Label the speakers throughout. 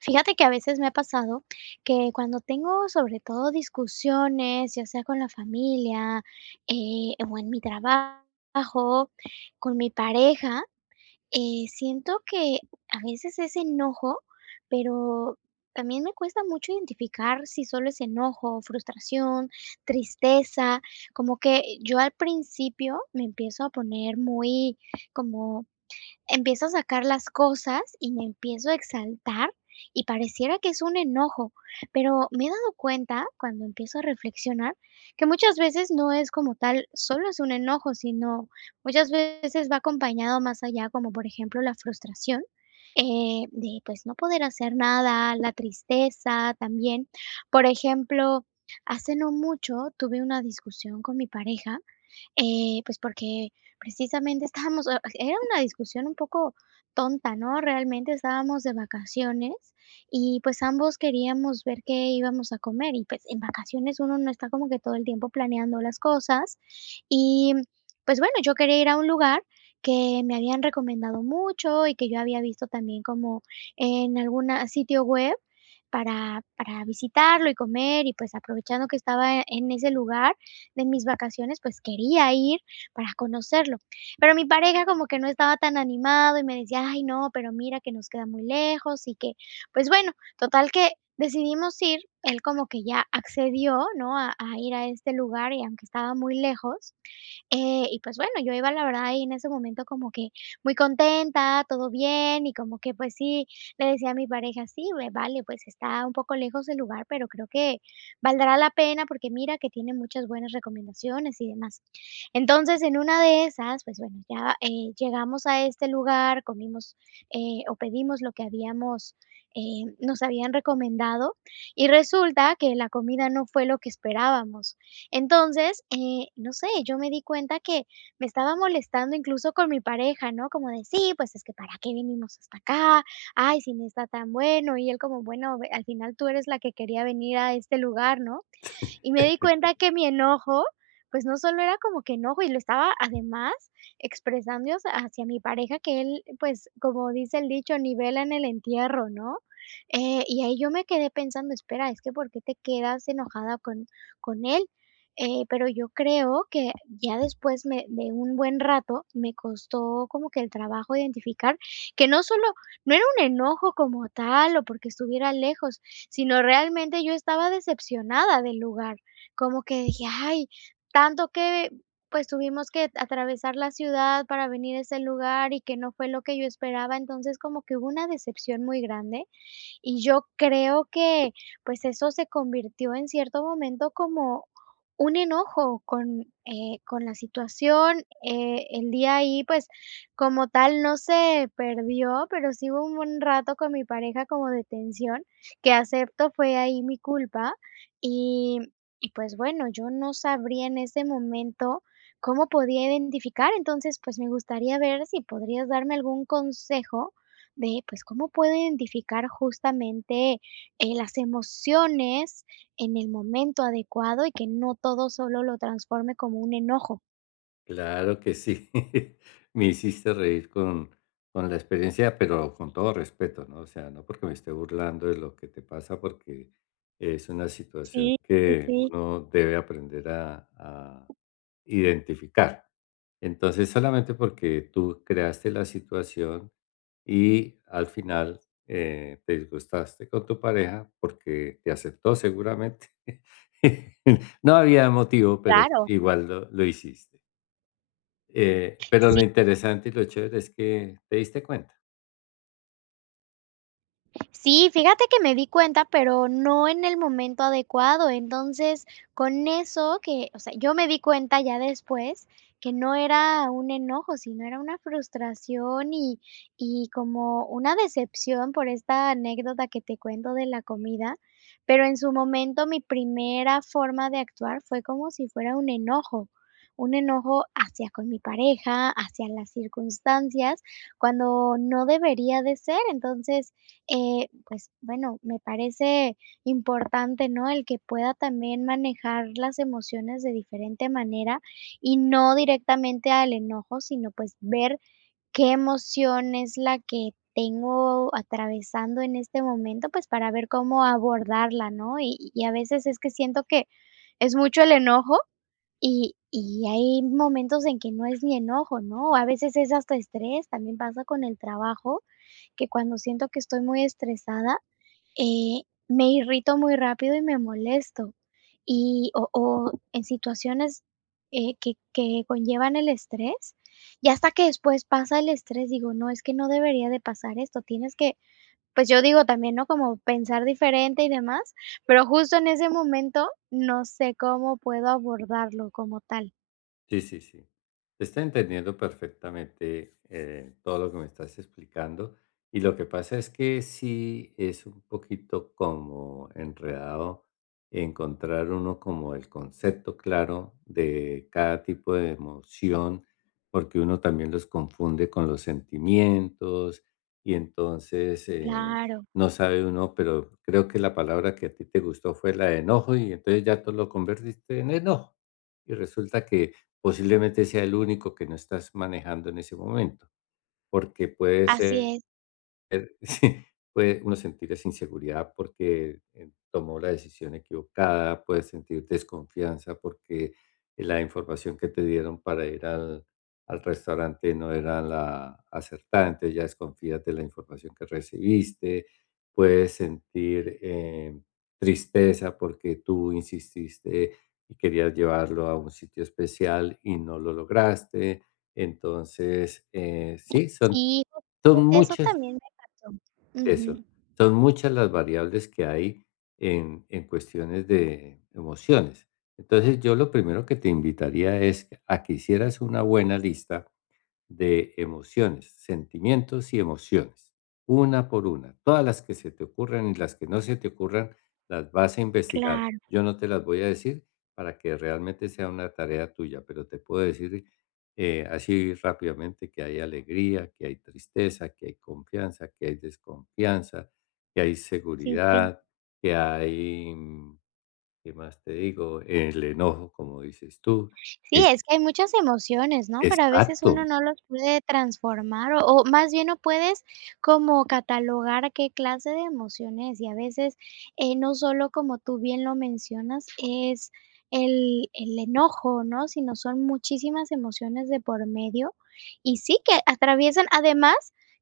Speaker 1: Fíjate que a veces me ha pasado que cuando tengo, sobre todo, discusiones, ya sea con la familia, o en mi trabajo, con mi pareja, siento que a veces es enojo, pero también me cuesta mucho identificar si solo es enojo, frustración, tristeza, como que yo al principio me empiezo a poner muy como empiezo a sacar las cosas y me empiezo a exaltar y pareciera que es un enojo, pero me he dado cuenta cuando empiezo a reflexionar que muchas veces no es como tal, solo es un enojo, sino muchas veces va acompañado más allá, como por ejemplo la frustración, de pues no poder hacer nada, la tristeza también. Por ejemplo, hace no mucho tuve una discusión con mi pareja, pues porque precisamente estábamos, era una discusión un poco tonta, ¿no? Realmente estábamos de vacaciones y pues ambos queríamos ver qué íbamos a comer y pues en vacaciones uno no está como que todo el tiempo planeando las cosas y pues bueno, yo quería ir a un lugar que me habían recomendado mucho y que yo había visto también como en algún sitio web para visitarlo y comer y pues aprovechando que estaba en ese lugar, de mis vacaciones, pues quería ir para conocerlo. Pero mi pareja como que no estaba tan animado y me decía, ay, no, pero mira que nos queda muy lejos y que, pues bueno, total que decidimos ir, él como que ya accedió, ¿no? A ir a este lugar y aunque estaba muy lejos, y pues bueno, yo iba la verdad ahí en ese momento como que muy contenta, todo bien, y como que pues sí, le decía a mi pareja, sí, vale, pues está un poco lejos el lugar, pero creo que valdrá la pena porque mira que tiene muchas buenas recomendaciones y demás. Entonces, en una de esas, pues bueno, ya llegamos a este lugar, comimos, o pedimos lo que habíamos, nos habían recomendado, y resulta que la comida no fue lo que esperábamos. Entonces, no sé, yo me di cuenta que me estaba molestando incluso con mi pareja, ¿no? Como de, sí, pues es que para qué vinimos hasta acá, ay, si no está tan bueno, y él como, bueno, ve- al final tú eres la que quería venir a este lugar, ¿no? Y me di cuenta que mi enojo, pues, no solo era como que enojo, y lo estaba además expresando hacia mi pareja, que él, pues, como dice el dicho, ni vela en el entierro, ¿no? Y ahí yo me quedé pensando, espera, es que ¿por qué te quedas enojada con él? Pero yo creo que ya después me de un buen rato, me costó como que el trabajo identificar que no solo no era un enojo como tal, o porque estuviera lejos, sino realmente yo estaba decepcionada del lugar, como que dije: "Ay, tanto que, pues, tuvimos que atravesar la ciudad para venir a ese lugar y que no fue lo que yo esperaba", entonces como que hubo una decepción muy grande y yo creo que, pues, eso se convirtió en cierto momento como un enojo con la situación. El día ahí, pues, como tal no se perdió, pero sí hubo un buen rato con mi pareja como de tensión, que acepto fue ahí mi culpa. Y y pues bueno, yo no sabría en ese momento cómo podía identificar. Entonces, pues me gustaría ver si podrías darme algún consejo de, pues, cómo puedo identificar justamente, las emociones en el momento adecuado y que no todo solo lo transforme como un enojo.
Speaker 2: Claro que sí. Me hiciste reír con la experiencia, pero con todo respeto, ¿no? O sea, no porque me esté burlando de lo que te pasa, porque es una situación
Speaker 1: Sí, sí,
Speaker 2: que
Speaker 1: sí,
Speaker 2: uno debe aprender a identificar. Entonces, solamente porque tú creaste la situación y al final te disgustaste con tu pareja porque te aceptó seguramente. No había motivo, pero
Speaker 1: claro.
Speaker 2: igual lo hiciste. Pero
Speaker 1: Sí.
Speaker 2: lo interesante y lo chévere es que te diste cuenta.
Speaker 1: Sí, fíjate que me di cuenta, pero no en el momento adecuado. Entonces, con eso que, o sea, yo me di cuenta ya después que no era un enojo, sino era una frustración y como una decepción por esta anécdota que te cuento de la comida. Pero en su momento mi primera forma de actuar fue como si fuera un enojo, un enojo hacia con mi pareja, hacia las circunstancias, cuando no debería de ser. Entonces, pues bueno, me parece importante, ¿no? El que pueda también manejar las emociones de diferente manera y no directamente al enojo, sino pues ver qué emoción es la que tengo atravesando en este momento, pues para ver cómo abordarla, ¿no? Y a veces es que siento que es mucho el enojo y hay momentos en que no es ni enojo, ¿no? A veces es hasta estrés, también pasa con el trabajo, que cuando siento que estoy muy estresada, eh, me irrito muy rápido y me molesto. Y, o en situaciones que conllevan el estrés, y hasta que después pasa el estrés, digo, no, es que no debería de pasar esto, tienes que, pues yo digo también, ¿no? Como pensar diferente y demás, pero justo en ese momento no sé cómo puedo abordarlo como tal.
Speaker 2: Sí, sí, sí. Te está entendiendo perfectamente todo lo que me estás explicando. Y lo que pasa es que sí es un poquito como enredado encontrar uno como el concepto claro de cada tipo de emoción, porque uno también los confunde con los sentimientos y entonces
Speaker 1: Claro,
Speaker 2: no sabe uno, pero creo que la palabra que a ti te gustó fue la de enojo y entonces ya tú lo convertiste en enojo. Y resulta que posiblemente sea el único que no estás manejando en ese momento, porque puede
Speaker 1: así
Speaker 2: ser.
Speaker 1: es.
Speaker 2: Sí, puede uno sentir esa inseguridad porque, tomó la decisión equivocada, puede sentir desconfianza porque la información que te dieron para ir al restaurante no era la acertada, entonces ya desconfías de la información que recibiste, puedes sentir, tristeza porque tú insististe y querías llevarlo a un sitio especial y no lo lograste. Entonces, sí, son
Speaker 1: Sí,
Speaker 2: son
Speaker 1: justamente eso
Speaker 2: muchas
Speaker 1: también me pasó.
Speaker 2: eso.
Speaker 1: Ujú,
Speaker 2: Son muchas las variables que hay en cuestiones de emociones. Entonces, yo lo primero que te invitaría es a que hicieras una buena lista de emociones, sentimientos y emociones, una por una. Todas las que se te ocurran y las que no se te ocurran, las vas a investigar.
Speaker 1: claro,
Speaker 2: Yo no te las voy a decir para que realmente sea una tarea tuya, pero te puedo decir así rápidamente que hay alegría, que hay tristeza, que hay confianza, que hay desconfianza, que hay
Speaker 1: sí, sí.
Speaker 2: seguridad, que hay, mm, ¿qué más te digo? El enojo, como dices tú.
Speaker 1: Sí,
Speaker 2: Es-
Speaker 1: es que hay muchas emociones, ¿no? Pero a veces
Speaker 2: exacto,
Speaker 1: uno no los puede transformar o más bien no puedes como catalogar qué clase de emociones y a veces, no solo como tú bien lo mencionas, es el enojo, ¿no? Sino son muchísimas emociones de por medio y sí que atraviesan además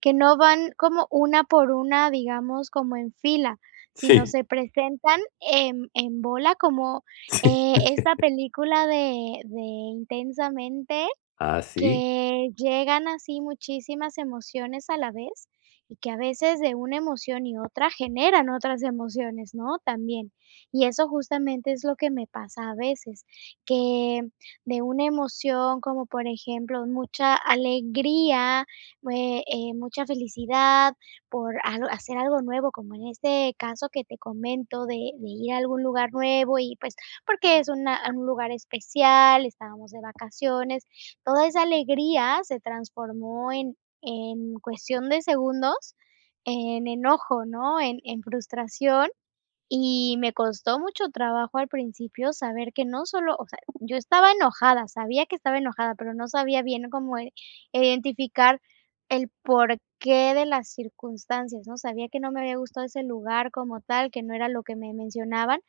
Speaker 1: que no van como una por una, digamos, como en fila, sino
Speaker 2: sí.
Speaker 1: se presentan en bola como
Speaker 2: Sí.
Speaker 1: esta película de Intensamente,
Speaker 2: Así,
Speaker 1: que llegan así muchísimas emociones a la vez y que a veces de una emoción y otra generan otras emociones, ¿no? También. Y eso justamente es lo que me pasa a veces, que de una emoción como por ejemplo mucha alegría, mucha felicidad por hacer algo nuevo, como en este caso que te comento de ir a algún lugar nuevo y pues porque es un lugar especial, estábamos de vacaciones. Toda esa alegría se transformó en cuestión de segundos, en enojo, ¿no? En frustración, y me costó mucho trabajo al principio saber que no solo o sea, yo estaba enojada, sabía que estaba enojada, pero no sabía bien cómo i identificar el porqué de las circunstancias, ¿no? Sabía que no me había gustado ese lugar como tal, que no era lo que me mencionaban,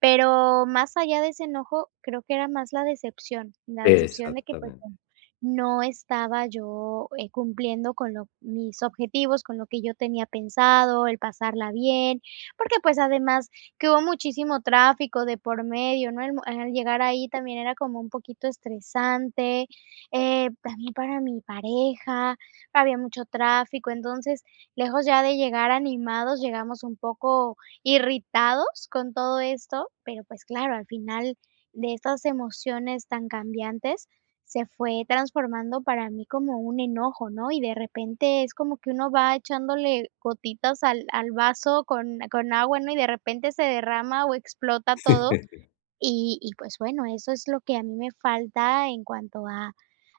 Speaker 1: pero más allá de ese enojo, creo que era más la decepción de que, pues,
Speaker 2: exactamente.
Speaker 1: bueno, no estaba yo, cumpliendo con lo mis objetivos, con lo que yo tenía pensado, el pasarla bien, porque, pues, además que hubo muchísimo tráfico de por medio, ¿no? El mo al llegar ahí también era como un poquito estresante, también para mi pareja, había mucho tráfico, entonces, lejos ya de llegar animados, llegamos un poco irritados con todo esto, pero pues claro, al final de estas emociones tan cambiantes se fue transformando para mí como un enojo, ¿no? Y de repente es como que uno va echándole gotitas al, al vaso con agua, ¿no? Y de repente se derrama o explota todo. Y pues bueno, eso es lo que a mí me falta en cuanto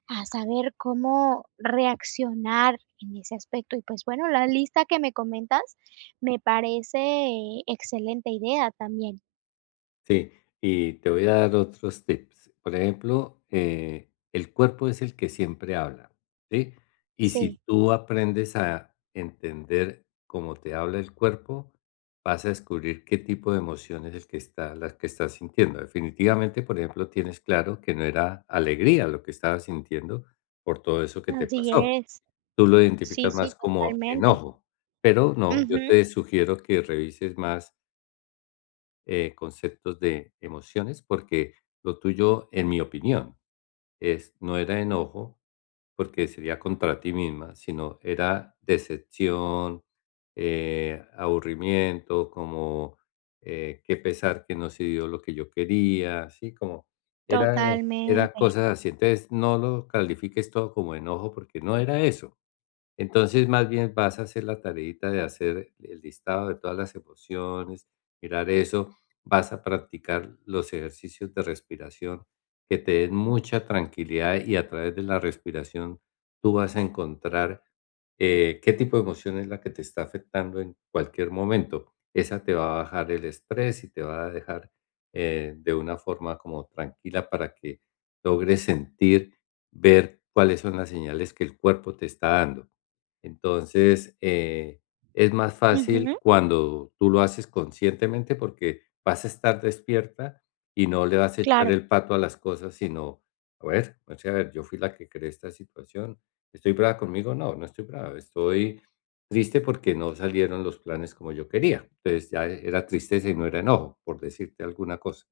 Speaker 1: a saber cómo reaccionar en ese aspecto. Y pues bueno, la lista que me comentas me parece excelente idea también.
Speaker 2: Sí, y te voy a dar otros tips. Por ejemplo, el cuerpo es el que siempre habla, ¿sí? Y si
Speaker 1: Sí,
Speaker 2: tú aprendes a entender cómo te habla el cuerpo, vas a descubrir qué tipo de emoción es el que está, la que estás sintiendo. Definitivamente, por ejemplo, tienes claro que no era alegría lo que estabas sintiendo por todo eso que te
Speaker 1: así
Speaker 2: pasó.
Speaker 1: es.
Speaker 2: Tú lo
Speaker 1: Sí,
Speaker 2: identificas
Speaker 1: sí,
Speaker 2: más como
Speaker 1: totalmente.
Speaker 2: enojo, pero no, yo
Speaker 1: Ujú,
Speaker 2: te sugiero que revises más, conceptos de emociones, porque lo tuyo, en mi opinión, es no era enojo, porque sería contra ti misma, sino era decepción, aburrimiento, como, qué pesar que no se dio lo que yo quería, así como era eh, era
Speaker 1: totalmente.
Speaker 2: cosas así. Entonces, no lo califiques todo como enojo, porque no era eso. Entonces, más bien vas a hacer la tareita de hacer el listado de todas las emociones, mirar eso, vas a practicar los ejercicios de respiración que te den mucha tranquilidad y a través de la respiración tú vas a encontrar qué tipo de emoción es la que te está afectando en cualquier momento. Esa te va a bajar el estrés y te va a dejar de una forma como tranquila para que logres sentir, ver cuáles son las señales que el cuerpo te está dando. Entonces, es más fácil
Speaker 1: Ujú,
Speaker 2: cuando tú lo haces conscientemente porque vas a estar despierta y no le vas a echar
Speaker 1: claro,
Speaker 2: el pato a las cosas, sino, a ver, o sea, a ver, yo fui la que creé esta situación. ¿Estoy brava conmigo? No, no estoy brava. Estoy triste porque no salieron los planes como yo quería. Entonces ya era tristeza y no era enojo, por decirte alguna cosa.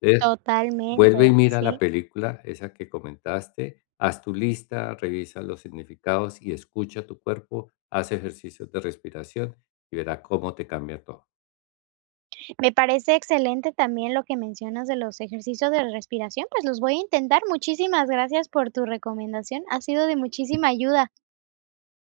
Speaker 2: Entonces,
Speaker 1: totalmente.
Speaker 2: vuelve y mira la
Speaker 1: Sí.
Speaker 2: película, esa que comentaste, haz tu lista, revisa los significados y escucha tu cuerpo, haz ejercicios de respiración y verá cómo te cambia todo.
Speaker 1: Me parece excelente también lo que mencionas de los ejercicios de respiración, pues los voy a intentar. Muchísimas gracias por tu recomendación. Ha sido de muchísima ayuda.